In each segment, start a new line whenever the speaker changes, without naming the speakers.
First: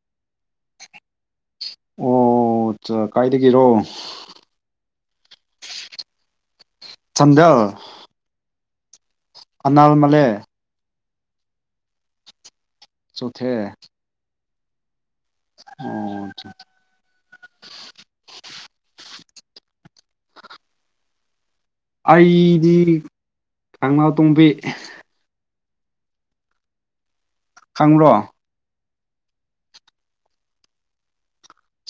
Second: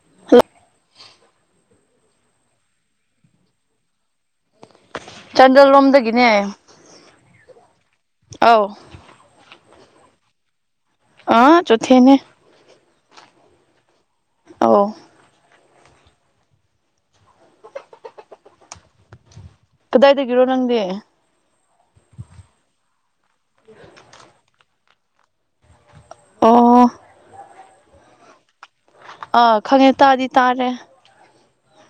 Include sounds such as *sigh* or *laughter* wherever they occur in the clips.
*unintelligible*
ꯑꯣ ꯆ ꯀꯥꯏꯗꯒꯤꯔꯣ
ꯆꯥꯟꯗꯦꯜ ꯂꯣꯝꯗꯒꯤꯅꯦ
ꯆꯥꯟꯗꯦꯜ
ꯑꯧ
ꯑꯅꯥꯜ ꯃꯂꯦ
ꯑ ꯆꯣꯊꯦꯅꯦ
ꯆꯣꯊꯦ
ꯑꯣ
ꯑꯣ
ꯀꯗꯥꯏꯗꯒꯤꯔꯣ ꯅꯪꯗꯤ
ꯑꯩꯗꯤ ꯀꯪꯂꯥꯇꯣꯡꯕꯤ
ꯑꯣ
ꯈꯪꯕ꯭ꯔꯣ
ꯑꯥ ꯈꯪꯉꯦ ꯇꯥꯗꯤ ꯇꯥꯔꯦ꯫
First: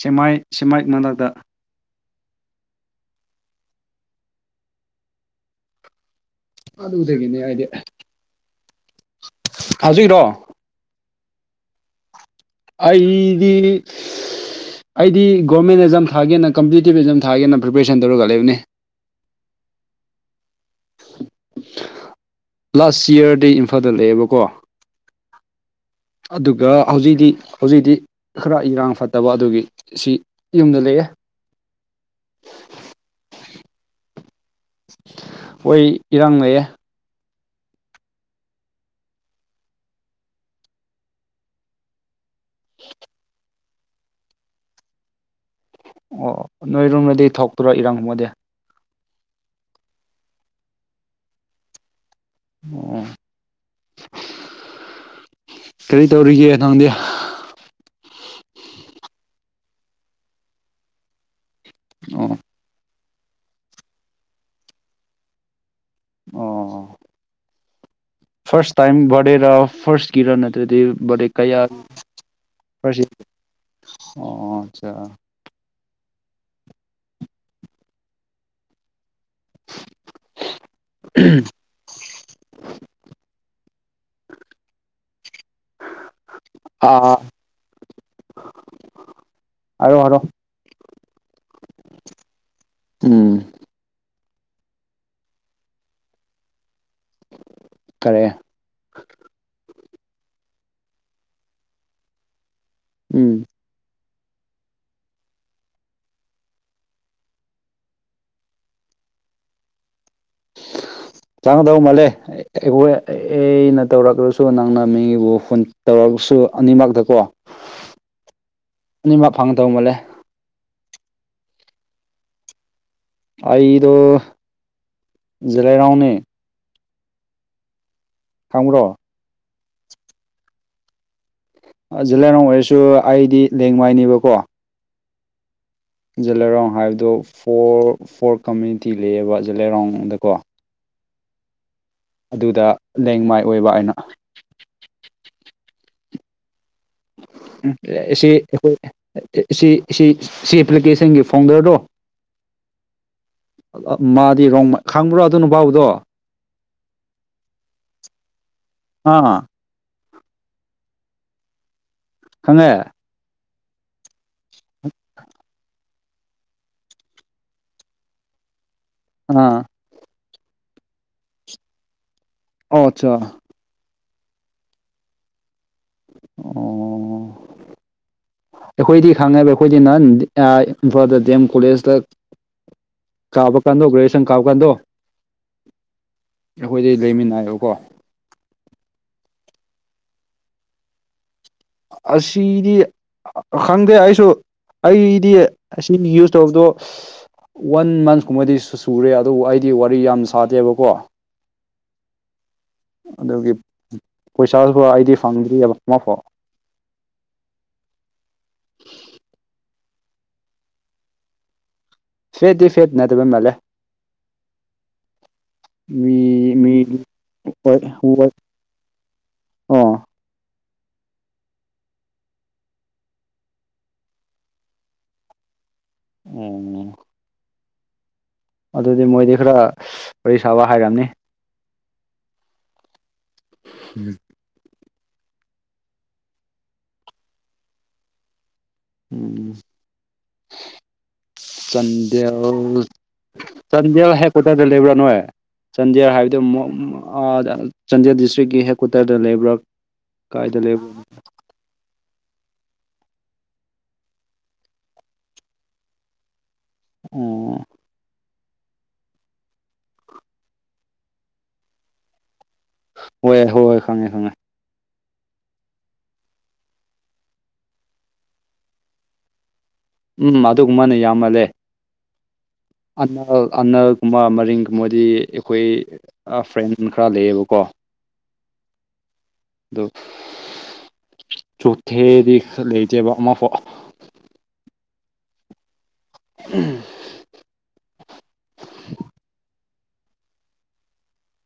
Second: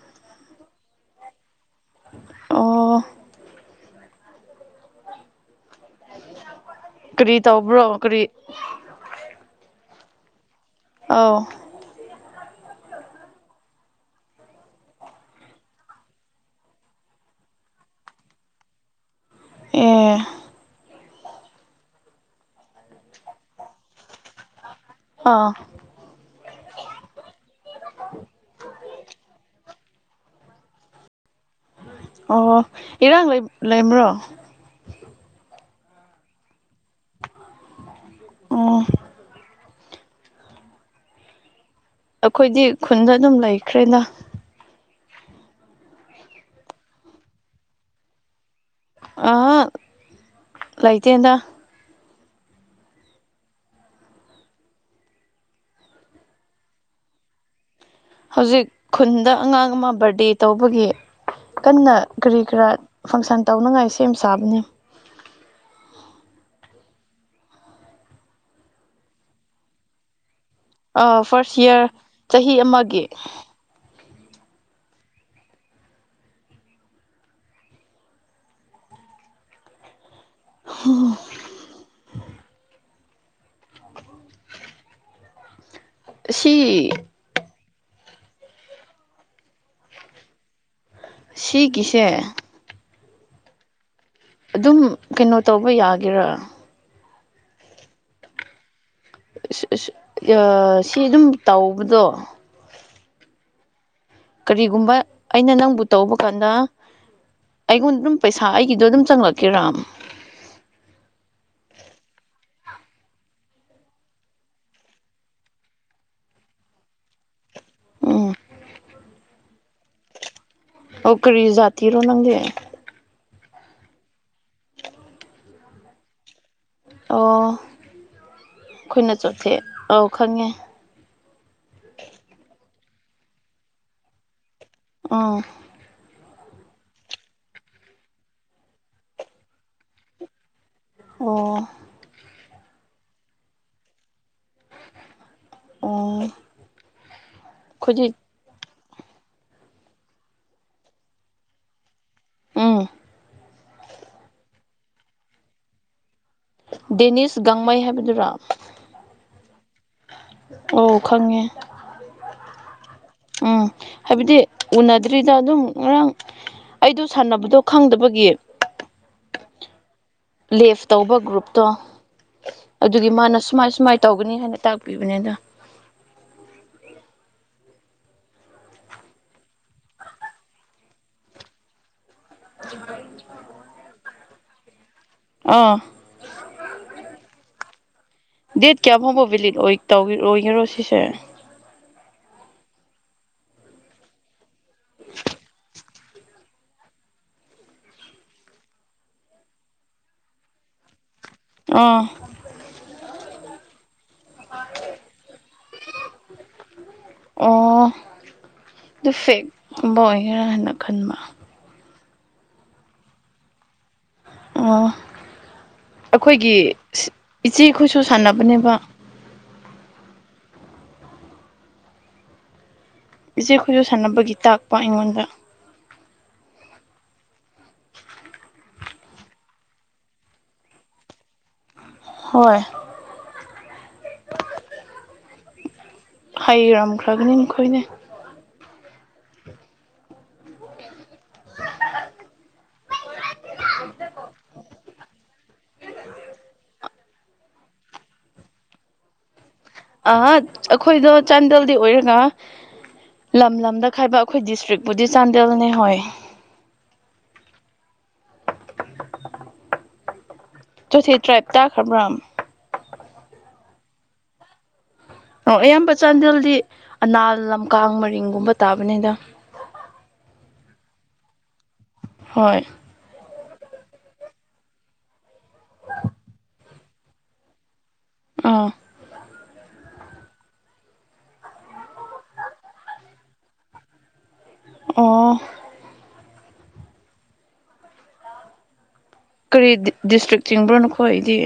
ꯁꯦꯃꯥꯏ ꯁꯦꯃꯥꯏ ꯃꯅꯥꯛꯇ
ꯑꯣ ꯀꯔꯤ
ꯑꯗꯨꯗꯒꯤꯅꯦ ꯑꯩꯗꯤ
ꯇꯧꯕ꯭ꯔꯣ ꯀꯔꯤ
ꯍꯧꯖꯤꯛꯔꯣ
ꯑꯧ
ꯑꯩꯗꯤ ꯑꯩꯗꯤ ꯒꯣꯔꯃꯦꯟ ꯑꯦꯛꯖꯥꯝ ꯊꯥꯒꯦꯅ ꯀꯝꯄꯤꯇꯤꯇꯤꯞ ꯑꯦꯖꯥꯝ ꯊꯥꯒꯦꯅ ꯄ꯭ꯔꯤꯄꯦꯔꯦꯁꯟ ꯇꯧꯔꯒ ꯂꯩꯕꯅꯤ꯫
ꯑꯦ
ꯂꯥꯁ ꯌꯥꯔꯗꯤ ꯏꯝꯐꯥꯜꯗ ꯂꯩꯥꯑꯦꯕꯀꯣ꯫
ꯑꯥ
ꯑꯗꯨꯒ ꯍꯧꯖꯤꯛꯇꯤ ꯍꯧꯖꯤꯛꯇꯤ ꯈꯔ ꯏꯔꯥꯡ ꯐꯠꯇꯕ ꯑꯗꯨꯒꯤ ꯁꯤ ꯌꯨꯝꯗ ꯂꯩꯑꯦ꯫
ꯑꯣ ꯏꯔꯥꯡ ꯂꯩ- ꯂꯩꯕ꯭ꯔꯣ
ꯍꯣꯏ ꯏꯔꯥꯡ ꯂꯩꯌꯦ꯫
ꯑꯣ ꯑꯩꯈꯣꯏꯗꯤ ꯈꯨꯟꯗ ꯑꯗꯨꯝ ꯂꯩꯈ꯭ꯔꯦꯗ꯫
ꯑꯣ ꯅꯣꯏꯔꯣꯝꯗꯗꯤ ꯊꯣꯛꯇꯔꯣ ꯏꯔꯥꯡꯒꯨꯝꯕꯗꯤ
ꯑ ꯂꯩꯇꯦꯗ꯫
ꯑꯣ ꯀꯔꯤ ꯇꯧꯔꯤꯒꯦ ꯅꯪꯗꯤ
ꯍꯧꯖꯤꯛ ꯈꯨꯟꯗ ꯑꯉꯥꯡ ꯑꯃ ꯕꯥꯔꯗꯦ ꯇꯧꯕꯒꯤ ꯀꯟꯅ
ꯑꯣ
ꯀꯔꯤ ꯀꯔꯥ ꯐꯪꯁꯟ ꯇꯧꯅꯉꯥꯏ ꯁꯦꯝ ꯁꯥꯕꯅꯦ꯫
ꯑꯣ ꯐꯥꯔꯁ ꯇꯥꯏꯝ ꯕꯔꯗ‌ꯦ ꯔ‌ꯣ ꯐꯔꯁ ꯀꯤꯔ ꯅꯠꯇ꯭ꯔꯗꯤ
ꯑꯥ
ꯕꯥꯔꯗ‌ꯦ
ꯐꯥꯔꯁ
ꯀꯌꯥ
ꯏꯌꯥꯔ ꯆꯍꯤ ꯑꯃꯒꯤ
*unintelligible* ꯑꯣ ꯑꯆꯥ
ꯍ
*unintelligible*
ꯁꯤ
ꯑꯥ ꯍꯥꯏꯔ‌ꯣ ꯍꯥꯏꯔ‌ꯣ
ꯁꯤꯒꯤꯁꯦ
ꯎꯝ
ꯑꯗꯨꯝ ꯀꯩꯅꯣ ꯇꯧꯕ ꯌꯥꯒꯦꯔꯥ
ꯀꯔꯦ
ꯑ ꯑ ꯁꯤ ꯑꯗꯨꯝ ꯇꯧꯕꯗꯣ
ꯎꯝ
ꯀꯔꯤꯒꯨꯝꯕ ꯑꯩꯅ ꯅꯪꯕꯨ ꯇꯧꯕ ꯀꯥꯟꯗ ꯑꯩꯉꯣꯟꯗ ꯑꯗꯨꯝ ꯄꯩꯁꯥ ꯑꯩꯒꯤꯗꯣ ꯑꯗꯨꯝ ꯆꯪꯂꯛꯀꯦꯔꯥ
ꯆꯥꯡꯉꯗꯧ ꯃꯥꯜꯂꯦ ꯑꯩꯈꯣꯏ ꯑꯩꯅ ꯇꯧꯔꯛꯂꯁꯨ ꯅꯪꯅ ꯃꯤꯕꯨ ꯐꯣꯟ ꯇꯧꯔꯕꯁꯨ ꯑꯅꯤꯃꯛꯇꯀꯣ
ꯎꯝ
ꯑꯅꯤꯃꯛ ꯐꯪꯗꯧ ꯃꯜꯂꯦ
ꯑꯣ ꯀꯔꯤ ꯖꯥꯇꯤꯔꯣ ꯅꯪꯗꯤ
ꯑꯩꯗ‌ꯣ ꯖꯤꯂ‌ꯦꯔ‌ꯣꯡꯅ‌ꯦ
ꯑꯣ
ꯈꯪꯕ‌ꯔꯣ
ꯑꯩꯈꯣꯏꯅ ꯆꯣꯊꯦ ꯑꯧ ꯈꯪꯉꯦ
ꯖꯤꯜꯂꯥꯏꯔ‌ꯣꯡ ꯑꯣꯏꯔꯁꯨ ꯑꯩꯗꯤ ꯂꯦꯡꯃꯥꯏꯅꯦꯕꯀꯣ
ꯑꯥ
ꯖꯤꯂꯥꯔ‌ꯣꯡ ꯍꯥꯏꯕꯗꯣ ꯐꯣꯔ ꯐꯣꯔ ꯀꯝꯃꯨꯅꯤꯇꯤ ꯂꯩꯌꯦꯕ ꯖꯤꯂ꯭ꯌꯥꯔ‌ꯣꯡꯗꯀꯣ
ꯑꯣ
ꯑꯗꯨꯗ ꯂꯦꯡꯃꯥꯏ ꯑꯣꯏꯕ ꯑꯩꯅ
ꯑꯣ ꯑꯩꯈꯣꯏꯗꯤ
ꯁꯤ ꯑꯩꯈꯣꯏ ꯁꯤ ꯁꯤ ꯁꯤ ꯑꯦꯄ꯭ꯂꯤꯀꯦꯁꯟꯒꯤ ꯐꯥꯎꯟꯗꯔꯗꯣ
ꯑꯥ
ꯃꯥꯗꯤ ꯔꯣꯡ ꯈꯪꯕ꯭ꯔꯣ ꯑꯗꯨ ꯅꯨꯄꯥꯕꯨꯗꯣ
ꯗꯦꯅꯤꯁ ꯒꯥꯡꯃꯩ ꯍꯥꯏꯕꯗꯨꯔ‌ꯣ
ꯑꯥ
ꯑꯣ ꯈꯪꯉꯦ
ꯈꯪꯉꯦ
ꯎꯝ ꯍꯥꯏꯕꯗꯤ ꯎꯅꯗ꯭ꯔꯤꯗ ꯑꯗꯨꯝ ꯉꯔꯥꯡ ꯑꯩꯗꯣ ꯁꯥꯟꯅꯕꯗꯣ ꯈꯪꯗꯕꯒꯤ
ꯑꯥ
ꯂꯦꯐ ꯇꯧꯕ ꯒ꯭ꯔꯨꯞꯇꯣ
ꯑꯣ
ꯑꯗꯨꯒꯤ
ꯑꯠꯆꯥ
ꯃꯥꯅ ꯁꯨꯃꯥꯏ ꯁꯨꯃꯥꯏ ꯇꯧꯒꯅꯤ ꯍꯥꯏꯅ ꯇꯥꯛꯄꯤꯕꯅꯦꯗ
ꯑꯣ ꯑꯩꯈꯣꯏꯗꯤ ꯈꯪꯉꯦꯕ ꯑꯩꯈꯣꯏꯗꯤ ꯅꯍꯟ ꯑꯥ ꯏꯝꯐꯥꯜꯗ ꯗꯤ ꯑꯦꯝ ꯀꯣꯂꯦꯖꯇ ꯀꯥꯕ ꯀꯥꯟꯗ‌ꯣ ꯒ꯭ꯔ‌ꯦꯖꯨꯌ‌ꯦꯁꯟ ꯀꯥꯕ ꯀꯥꯟꯗ‌ꯣ
ꯑꯥ
ꯑꯩꯈꯣꯏꯗꯤ ꯂꯩꯃꯤꯟꯅꯩꯌ‌ꯦꯕꯀꯣ
ꯗꯦꯠ ꯀꯌꯥ ꯐꯥꯎꯕꯣ ꯕꯤꯂꯤꯠ ꯇꯧ ꯑꯣꯏꯒꯦꯔꯣ ꯁꯤꯁꯦ
ꯑꯁꯤꯗꯤ ꯈꯪꯗꯦ ꯑꯩꯁꯨ ꯑꯩꯗꯤ ꯑꯁꯤꯅꯤ ꯌꯨꯁ ꯇꯧꯕꯗꯣ ꯋꯥꯟ ꯃꯟꯁ ꯀꯨꯝꯕꯗꯤ ꯁꯨꯔꯦ ꯑꯗꯨꯕꯨ ꯑꯩꯗꯤ ꯋꯥꯔꯤ ꯌꯥꯝ ꯁꯥꯗꯦꯕꯀꯣ
ꯑꯥ
ꯑꯗꯨꯒꯤ ꯄꯩꯁꯥꯁꯨꯕꯨ ꯑꯩꯗꯤ ꯐꯪꯗ꯭ꯔꯤꯑꯕ ꯑꯃꯐꯥꯎ
ꯑꯣ ꯗꯤꯐꯦꯛ ꯒꯨꯝꯕ ꯑꯣꯏꯒꯦꯔꯥ ꯍꯥꯏꯅ ꯈꯟꯕ
ꯐꯦꯠꯗꯤ ꯐꯦꯠ ꯅꯠꯇꯕ ꯃꯥꯜꯂ‌ꯦ
ꯑꯣ
ꯃꯤ
ꯑꯩꯈꯣꯏꯒꯤ
ꯃꯤ ꯍꯣꯏ
ꯏꯆꯦꯈꯣꯏꯁꯨ
ꯍꯣꯏ
ꯁꯥꯟꯅꯕꯅꯦꯕ
ꯑꯣ
ꯏꯆꯦ ꯈꯨꯣꯏꯁꯨ ꯁꯥꯟꯅꯕꯒꯤ ꯇꯥꯛꯄ ꯑꯩꯉꯣꯟꯗ
ꯑꯣ ꯑꯗꯨꯗꯤ ꯃꯣꯏꯗꯤ ꯈꯔ ꯋꯥꯔꯤ ꯁꯥꯕ ꯍꯥꯏꯔꯝꯅꯤ
ꯍꯣꯏ
ꯎꯝ *inaudible*
ꯍꯩꯔꯝꯈ꯭ꯔꯒꯅꯤ ꯃꯈꯣꯏꯅꯦ
ꯎꯝ ꯆꯟꯗ‌ꯦꯜ ꯆꯟꯗꯦꯜ ꯍꯦꯛ ꯀꯣꯠꯇꯗ ꯂꯩꯕ꯭ꯔꯥ ꯅꯣꯏ ꯆꯥꯟꯗꯦꯜ ꯍꯥꯏꯕꯗꯤ ꯃ‌ꯣ *unintelligible* ꯑ ꯆꯥꯟꯗꯦꯜ ꯗꯤꯁꯇ꯭ꯔꯤꯛꯀꯤ ꯍꯦꯗꯀ꯭ꯋꯥꯇꯔꯗ ꯂꯩꯕ꯭ꯔꯥ
ꯑꯍ
ꯀꯥꯏꯗ ꯂꯩꯕ꯭ꯔꯥ
ꯑꯩꯈꯣꯏꯗꯣ ꯆꯥꯟꯗꯦꯜꯗꯤ ꯑꯣꯏꯔꯒ ꯂꯝ ꯂꯝꯗ ꯈꯥꯏꯕ ꯑꯩꯈꯣꯏ ꯗꯤꯁꯇ꯭ꯔꯤꯛꯄꯨꯗꯤ ꯆꯥꯟꯗꯦꯜꯅꯦ ꯍꯣꯏ
ꯑꯣ
ꯆ‌ꯣꯊ‌ꯦ ꯇ꯭ꯔꯥꯏꯞ ꯇꯥꯈ꯭ꯔꯕ꯭ꯔꯥ
ꯍꯣꯏ ꯍꯣꯏ ꯍꯣꯏ ꯈꯪꯉꯦ ꯈꯪꯉꯦ
ꯑꯣ ꯑꯌꯥꯝꯕ ꯆꯥꯟꯗꯦꯜꯗꯤ ꯑꯅꯥꯜ ꯂꯝꯀꯥꯡ ꯃꯔꯤꯡꯒꯨꯝꯕ ꯇꯥꯕꯅꯤꯗ
ꯎꯝ ꯑꯗꯨꯒꯨꯝꯕꯅ ꯌꯥꯝꯃꯜꯂꯦ
ꯍꯣꯏ
ꯑꯅꯜ ꯑꯅꯜꯒꯨꯝꯕ ꯃꯔꯤꯡꯒꯨꯝꯕꯗꯤ ꯑꯩꯈꯣꯏ ꯑ ꯐ꯭ꯔꯦꯟ ꯈꯔ ꯂꯩꯌꯦꯕꯀꯣ
ꯑꯥ
ꯑꯗꯨ ꯆꯣꯊꯦꯗꯤ ꯂꯩꯇꯦꯕ ꯑꯃꯐꯥꯎ
ꯑꯣ
*unintelligible*
ꯀꯔꯤ ꯗꯤꯁꯇ꯭ꯔꯤꯛ ꯆꯤꯡꯕ꯭ꯔꯣ ꯅꯈ‌ꯣꯏꯗꯤ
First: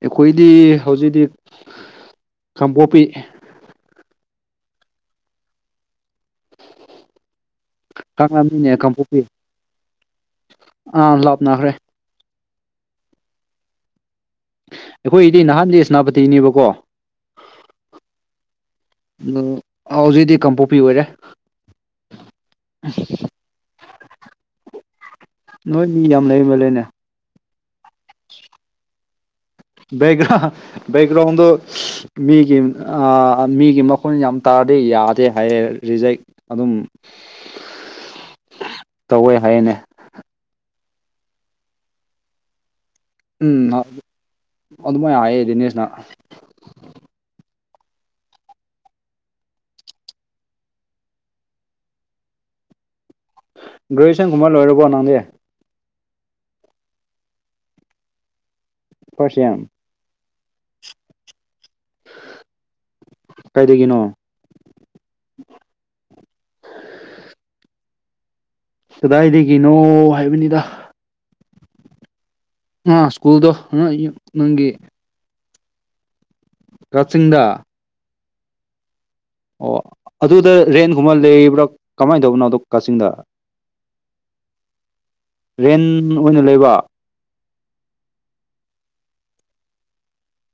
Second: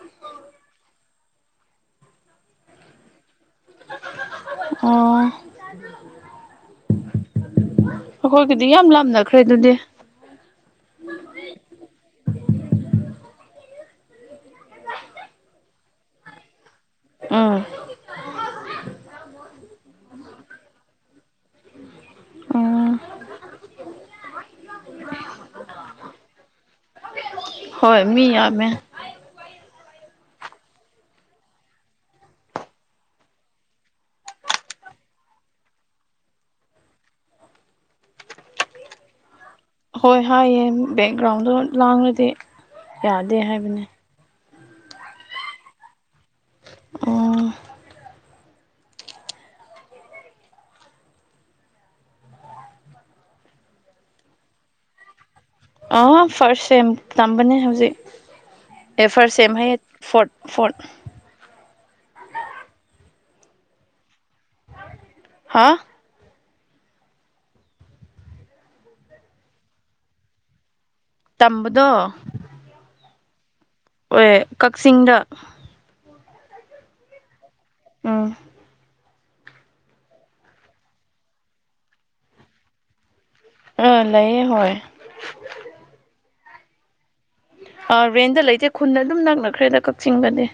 ꯑꯩꯈꯣꯏꯗꯤ ꯍꯧꯖꯤꯛꯇꯤ ꯀꯥꯡꯄꯣꯛꯄꯤ
ꯑꯣ ꯑꯩꯈꯣꯏꯒꯤꯗꯤ
ꯀꯥꯡꯂꯝꯅꯤꯅꯦ
ꯌꯥꯝ
ꯀꯥꯡꯄꯣꯛꯄꯤ
ꯂꯥꯞꯅꯈ꯭ꯔꯦ ꯑꯗꯨꯗꯤ
ꯑꯥ ꯂꯥꯞꯅꯥꯈ꯭ꯔꯦ ꯑꯩꯈꯣꯏꯗꯤ ꯅꯍꯥꯟꯗꯤ ꯁꯦꯅꯥꯄꯇꯤꯅꯦꯕꯀꯣ
ꯎꯝ
ꯑꯗꯣ ꯍꯧꯖꯤꯛꯗꯤ ꯀꯥꯡꯄꯣꯛꯄꯤ ꯑꯣꯏꯔꯦ
ꯎꯝ
ꯅꯣꯏ ꯃꯤ ꯌꯥꯝ ꯂꯩꯃꯜꯂꯦꯅꯦ
ꯍꯣꯏ ꯃꯤ ꯌꯥꯝꯃꯦ
ꯕꯒ꯭ꯔꯥꯎ ꯕꯒ꯭ꯔꯥꯎꯗ‌ꯣ *unintelligible* ꯃꯤꯒꯤ ꯑ ꯃꯤꯒꯤ ꯃꯈꯨꯣꯟ ꯌꯥꯝ ꯇꯥꯔꯗꯤ ꯌꯥꯗꯦ ꯍꯥꯏꯌꯦ ꯔꯤꯖꯦꯛ ꯑꯗꯨꯝ *unintelligible* *unintelligible* ꯇꯧꯋꯦ ꯍꯥꯏꯌꯦꯅꯦ
ꯍꯣꯏ ꯍꯥꯏꯌꯦ ꯕꯦꯛꯒ꯭ꯔꯥꯎꯟꯗꯣ ꯂꯥꯡꯂꯗꯤ ꯌꯥꯗꯦ
ꯎꯝ
ꯍꯥꯏꯕꯅꯦ
ꯑꯗꯨꯃꯥꯏꯅ ꯍꯥꯏꯌꯦ ꯗꯤꯅꯦꯁꯅ
ꯑꯣ
ꯒꯔ‌ꯦꯖꯨꯋ‌ꯦꯁꯟꯒꯨꯝꯕ ꯂ‌ꯣꯏꯔꯕꯣ ꯅꯪꯗꯤ
ꯑ ꯐꯥꯔꯁ ꯁꯦꯝ ꯇꯝꯕꯅꯦ ꯍꯧꯖꯤꯛ ꯑꯦ ꯐꯥꯔꯁ ꯁꯦꯝ ꯍꯥꯏꯌꯦ ꯐꯣꯔꯠ ꯐꯣꯔꯠ
*unintelligible* ꯀꯥꯏꯗꯒꯤꯅꯣ
ꯍꯥ
ꯀꯗꯥꯏꯗꯒꯤꯅꯣ ꯍꯥꯏꯕꯅꯤꯗ
ꯇꯝꯕꯗꯣ
ꯑ ꯁ꯭ꯀꯨꯜꯗꯣ *unintelligible* ꯅꯪꯒꯤ
ꯍꯟꯗ
ꯀꯥꯛꯆꯤꯡꯗ
ꯎꯝ
ꯑꯣ ꯑꯗꯨꯗ ꯔꯦꯟꯒꯨꯝꯕ ꯂꯩꯕ꯭ꯔꯥ ꯀꯃꯥꯏꯅ ꯇꯧꯕꯅꯣ ꯑꯗ ꯀꯛꯆꯤꯡꯗ
ꯑꯥ ꯂꯩꯑꯦ ꯍꯣꯏ
ꯔꯦꯟ ꯑꯣꯏꯅ ꯂꯩꯕ
ꯑ ꯔꯦꯟꯗ ꯂꯩꯇꯦ ꯈꯨꯟꯗ ꯑꯗꯨꯝ ꯅꯛꯅꯈ꯭ꯔꯦꯗ ꯀꯛꯆꯤꯡꯗꯗꯤ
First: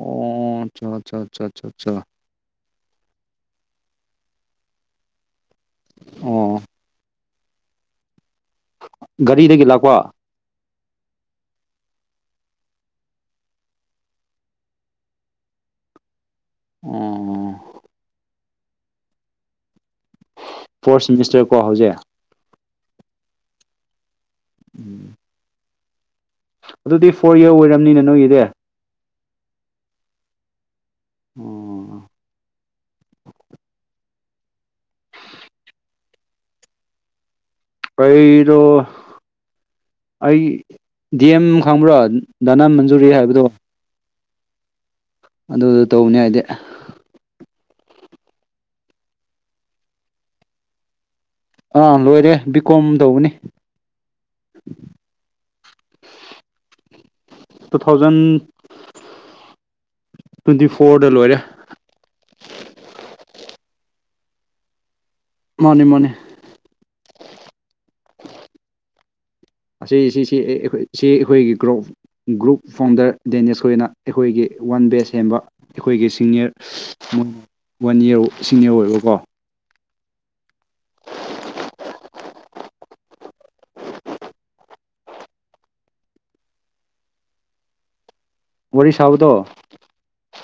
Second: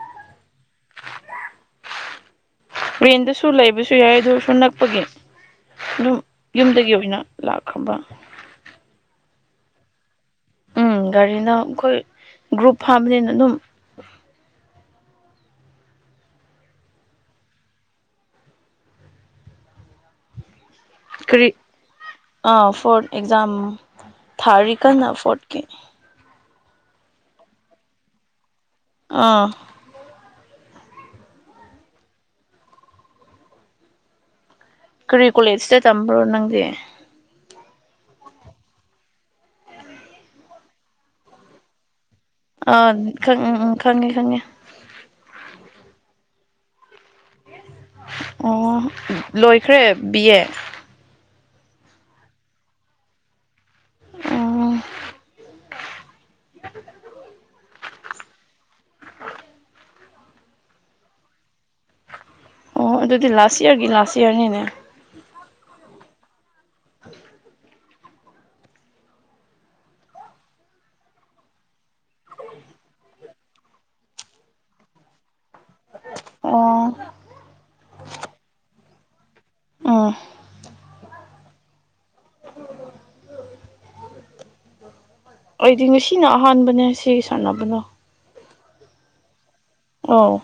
ꯑꯣ ꯑꯆꯥ ꯑꯆꯥ ꯑꯆꯥꯆꯥ ꯆꯥ
ꯔꯦꯟꯗꯁꯨ ꯂꯩꯕꯁꯨ ꯌꯥꯏ ꯑꯗꯨꯁꯨ ꯅꯛꯄꯒꯤ ꯑꯗꯨꯝ
ꯑꯣ
ꯌꯨꯝꯗꯒꯤ ꯑꯣꯏꯅ ꯂꯥꯛꯈ꯭ꯔꯕ
ꯒꯥꯔꯤꯗꯒꯤ ꯂꯥꯛꯄ
ꯎꯝ ꯒꯥꯔꯤꯅ ꯑꯩꯈꯣꯏ ꯒ꯭ꯔꯨꯞ ꯐꯥꯕꯅꯤꯅ ꯑꯗꯨꯝ
ꯎꯝ ꯐꯣꯔꯠ
ꯀꯔꯤ
ꯁꯤꯃꯤꯁꯇꯔꯀꯣ ꯍꯧꯖꯤꯛ
ꯑꯥ ꯐꯣꯔꯠ ꯑꯦꯛꯖꯥꯝ ꯊꯥꯔꯤ ꯀꯟꯅ ꯐꯣꯔꯠꯀꯤ
ꯑꯗꯨꯗꯤ ꯐꯣꯔ ꯌꯔ ꯑꯣꯏꯔꯝꯅꯤꯅ ꯅꯣꯏꯒꯤꯗꯤ
ꯑꯥ
ꯑꯣ
ꯀꯔꯤ ꯀꯨꯂꯦꯖꯇ ꯇꯝꯕ꯭ꯔꯣ ꯅꯪꯗꯤ
ꯑꯩꯔꯣ ꯑꯩ ꯗꯤ ꯑꯦꯝ ꯈꯪꯕ꯭ꯔꯥ ꯗꯥꯅ
ꯑꯥ
ꯃꯟꯖꯨꯔꯤ
ꯈꯪ
ꯍꯥꯏꯕꯗꯣ
ꯎꯝ ꯎꯝ ꯈꯪꯉꯦ ꯈꯪꯉꯦ
ꯑꯗꯨꯗꯨ ꯇꯧꯕꯅꯤ ꯍꯥꯏꯗꯤ
ꯑꯣ ꯂꯣꯏꯈ꯭ꯔꯦ ꯕꯤ ꯑꯦ
ꯑꯥ ꯂꯣꯏꯔꯦ ꯕꯤ ꯀꯣꯝ ꯇꯧꯕꯅꯤ
ꯑꯣ *inaudible*
ꯇꯨ ꯊꯥꯎꯖꯟ ꯇ꯭ꯋꯦꯟꯇꯤ ꯐꯣꯔꯗ ꯂꯣꯏꯔꯦ
ꯑꯣ ꯑꯗꯨꯗꯤ ꯂꯥꯁ ꯏꯌꯔꯒꯤ ꯂꯥꯁ ꯏꯌꯔꯅꯤꯅꯦ
ꯃꯥꯅꯦ ꯃꯥꯅꯦ
*inaudible*
ꯑꯁꯤ ꯁꯤ ꯁꯤ ꯑꯩꯈꯣꯏꯒꯤ ꯁꯤ ꯑꯩꯈꯣꯏꯒꯤ ꯒ꯭ꯔꯣꯐ ꯒ꯭ꯔꯨꯞ ꯐꯥꯎꯟꯗꯔ ꯗꯦꯅꯦꯁ ꯈꯣꯏꯅ ꯑꯩꯈꯣꯏꯒꯤ ꯋꯥꯟ ꯕꯦꯁ ꯍꯦꯝꯕ ꯑꯩꯈꯣꯏꯒꯤ
ꯑꯣ
ꯁꯤꯅꯤꯌꯔ ꯋꯥꯟ ꯏꯔ ꯁꯤꯅꯤꯌꯔ ꯑꯣꯏꯕꯀꯣ
ꯑꯥ *unintelligible* ꯑꯩꯗꯤ ꯉꯁꯤꯅ ꯑꯍꯥꯟꯕꯅꯦ ꯁꯤꯒꯤ ꯁꯥꯟꯅꯕꯗꯣ
ꯋꯥꯔꯤ ꯁꯥꯕꯗꯣ
ꯑꯥꯎ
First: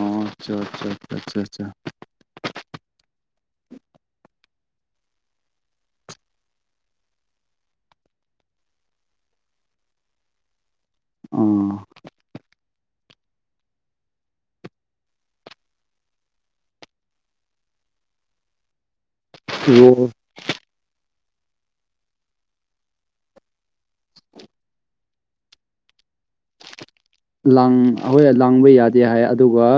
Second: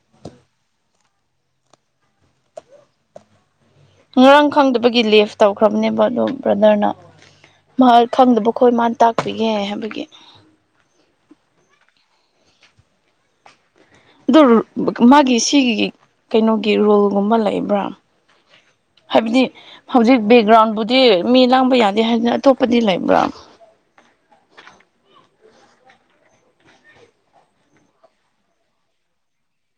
ꯑꯣ ꯑꯆꯥꯆꯥ ꯑꯆꯥ ꯑꯆꯥ ꯑꯆꯥ
ꯉꯔꯥꯡ ꯈꯪꯗꯕꯒꯤ ꯂꯦꯐ ꯇꯧꯈ꯭ꯔꯕꯅꯦꯕ ꯑꯗꯣ ꯕ꯭ꯔꯗꯔꯅ ꯃꯥ ꯈꯪꯗꯕꯈꯣꯏ ꯃꯥꯅ ꯇꯥꯛꯄꯤꯒꯦ ꯍꯥꯏꯕꯒꯤ
ꯎꯝ
ꯑꯗꯨ ꯃꯥꯒꯤ ꯁꯤꯒꯤ ꯀꯩꯅꯣꯒꯤ ꯔꯨꯜꯒꯨꯝꯕ ꯂꯩꯕ꯭ꯔꯥ ꯍꯥꯏꯕꯗꯤ
ꯔꯣꯜ
ꯍꯧꯖꯤꯛ ꯕꯦꯛꯒ꯭ꯔꯥꯎꯟꯕꯨꯗꯤ ꯃꯤ ꯂꯥꯡꯕ ꯌꯥꯗꯦ ꯍꯥꯏꯗꯅ ꯑꯇꯣꯞꯄꯗꯤ ꯂꯩꯕ꯭ꯔꯥ
ꯂꯥꯡ ꯍꯣꯏ ꯂꯥꯡꯕ ꯌꯥꯗꯦ ꯍꯥꯏ ꯑꯗꯨꯒ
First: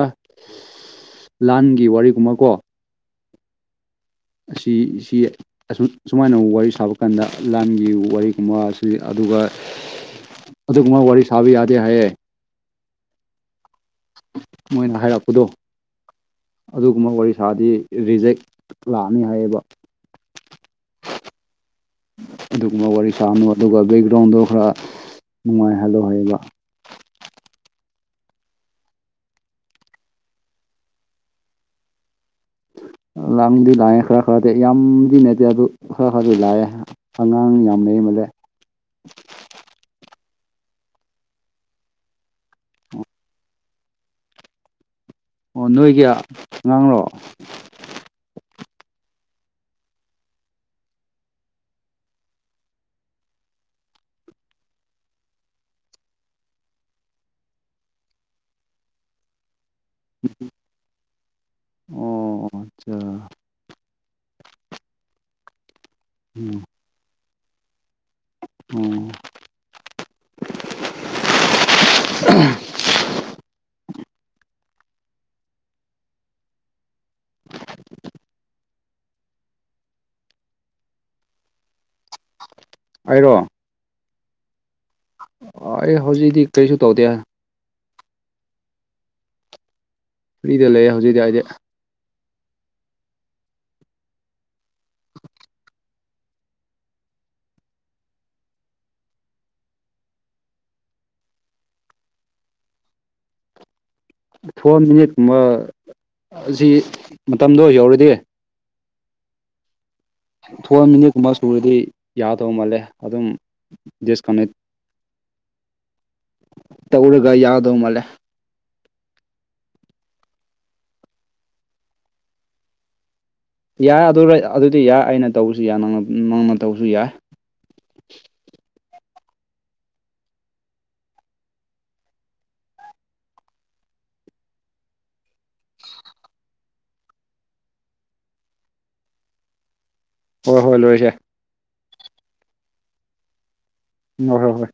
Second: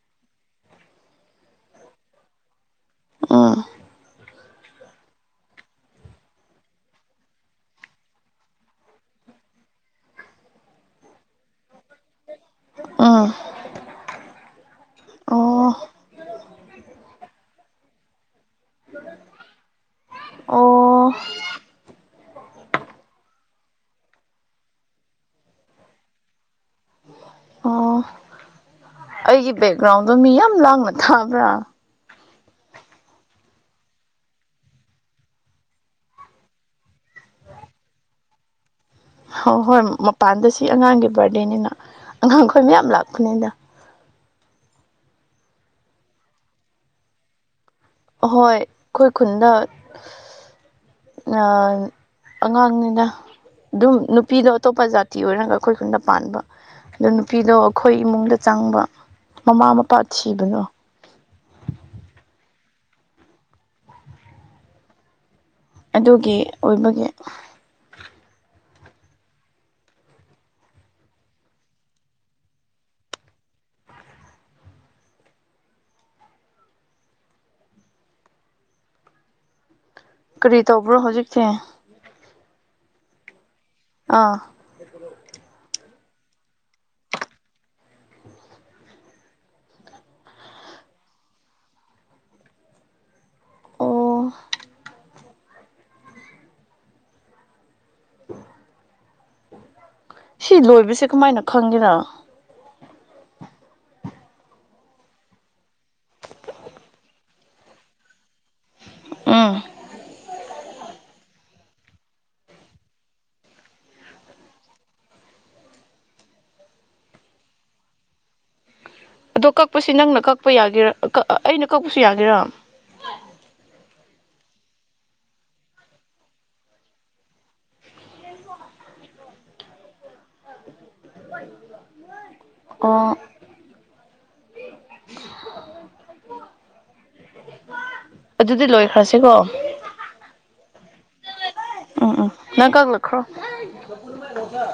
ꯂꯥꯟꯒꯤ ꯋꯥꯔꯤꯒꯨꯝꯕ ꯀꯣ
ꯑꯥ
ꯑꯁꯤ ꯁꯤ ꯁꯨꯃꯥꯏꯅ ꯋꯥꯔꯤ ꯁꯥꯕ ꯀꯥꯟꯗ ꯂꯥꯟꯒꯤ ꯋꯥꯔꯤꯒꯨꯝꯕ ꯑꯁꯤ ꯑꯗꯨꯒ ꯑꯗꯨꯒꯨꯝꯕ ꯋꯥꯔꯤ ꯁꯥꯕ ꯌꯥꯗꯦ ꯍꯥꯏꯌꯦ
ꯑꯥ
ꯃꯣꯏꯅ ꯍꯥꯏꯔꯛꯄꯗꯣ ꯑꯗꯨꯒꯨꯝꯕ ꯋꯥꯔꯤ ꯁꯥꯗꯤ ꯔꯤꯖꯦꯛ ꯂꯥꯛꯑꯅꯤ ꯍꯥꯏꯌꯦꯕ
ꯑꯣ
ꯑꯗꯨꯒꯨꯝꯕ ꯋꯥꯔꯤ ꯁꯥꯅꯨ ꯑꯗꯨꯒ ꯕꯦꯛꯒ꯭ꯔꯥꯎꯟꯗꯣ ꯈꯔ ꯅꯨꯡꯉꯥꯏꯍꯜꯂꯨ ꯍꯥꯏꯌꯦꯕ
ꯑꯣ ꯑꯩꯒꯤ ꯕꯦꯛꯒ꯭ꯔꯥꯎꯟꯗꯣ ꯃꯤ ꯌꯥꯝ ꯂꯥꯡꯅ ꯊꯥꯕ꯭ꯔꯥ
ꯂꯥꯡꯕꯗꯤ ꯂꯥꯡꯑꯦ ꯈꯔ ꯈꯔꯗꯤ ꯌꯥꯝꯗꯤ ꯅꯗꯦ ꯑꯗꯨ ꯈꯔ ꯈꯔꯗꯤ ꯂꯥꯑꯦ ꯑꯉꯥꯡ ꯌꯥꯝ ꯂꯩꯩꯃꯂꯦ
ꯍ ꯍꯣꯏ ꯃꯄꯥꯟꯗ ꯁꯤ ꯑꯉꯥꯡꯒꯤ ꯕꯥꯔꯗꯦꯅꯤꯅ ꯑꯉꯥꯡꯈꯣꯏ ꯃꯌꯥꯝ ꯂꯥꯛꯄꯅꯤꯗ
ꯑꯣ ꯅꯣꯏꯒꯤ ꯑꯉꯥꯡꯔꯣ
ꯑꯍꯣꯏ ꯑꯩꯈꯣꯏ ꯈꯨꯟꯗ ꯑꯉꯥꯡꯅꯤꯗ ꯑꯗꯨꯝ ꯅꯨꯄꯤꯗꯣ ꯑꯇꯣꯞꯄ ꯖꯥꯇꯤ ꯑꯣꯏꯔꯒ ꯑꯩꯈꯣꯏ ꯈꯨꯟꯗ ꯄꯥꯟꯕ ꯑꯗꯣ ꯅꯨꯄꯤꯗꯣ ꯑꯩꯈꯣꯏ ꯏꯃꯨꯡꯗ ꯆꯪꯕ ꯃꯃꯥ ꯃꯄꯥ ꯊꯤꯕꯗꯣ
ꯑꯣ ꯑꯠꯆꯥ
ꯑꯗꯨꯒꯤ
ꯎꯝ
ꯑꯣꯏꯕꯒꯤ
ꯑꯣ *unintelligible*
ꯀꯔꯤ ꯇꯧꯕ꯭ꯔꯣ ꯍꯧꯖꯤꯛꯁꯦ
ꯑꯩꯔꯣ
ꯑꯥ
ꯑ ꯍꯧꯖꯤꯗꯤ ꯀꯩꯁꯨ ꯇꯧꯗꯦ ꯐ꯭ꯔꯤꯗ ꯂꯩꯌꯦ ꯍꯧꯖꯤꯛꯇꯤ ꯑꯩꯗꯤ
ꯑꯣ *inaudible* ꯁꯤ ꯂꯣꯏꯕꯁꯦ ꯀꯃꯥꯏꯅ ꯈꯪꯒꯦꯔꯥ
ꯐꯣꯔ ꯃꯤꯅꯤꯠ ꯀꯨꯝꯕ ꯑꯁꯤ ꯃꯇꯝꯗꯣ ꯌꯧꯔꯗꯤ
ꯑ
ꯐꯣꯔ ꯃꯤꯅꯤꯒꯨꯝꯕ ꯁꯨꯔꯗꯤ ꯌꯥꯗꯧ ꯃꯥꯜꯂꯦ ꯑꯗꯨꯝ ꯗꯤꯁꯀꯅꯦꯛ ꯇꯧꯔꯒ ꯌꯥꯒꯗꯧ ꯃꯂꯦ
ꯑꯗꯣ ꯀꯛꯄꯁꯤ ꯅꯪꯅ ꯀꯛꯄ ꯌꯥꯒꯦꯔꯥ ꯑꯩꯅ ꯀꯛꯄꯁꯨ ꯌꯥꯒꯦꯔꯥ
ꯌꯥꯏ ꯑꯗꯨ ꯑꯗꯨꯗꯤ ꯌꯥꯏ ꯑꯩꯅ ꯇꯧꯕꯁꯨ ꯌꯥꯏ ꯅꯪꯅ ꯇꯧꯕꯁꯨ ꯌꯥꯏ
*unintelligible* ꯑꫭ
*inaudible*
ꯑꯗꯨꯗꯤ ꯂꯣꯏꯈ꯭ꯔꯁꯤꯀꯣ
ꯍꯣꯏ ꯍꯣꯏ ꯂꯣꯏꯁꯦ
ꯎꯝ ꯎꯝ ꯅꯪ ꯀꯛꯂꯛꯈ꯭ꯔꯣ
ꯍꯣꯏ ꯍꯣꯏ ꯍꯣꯏ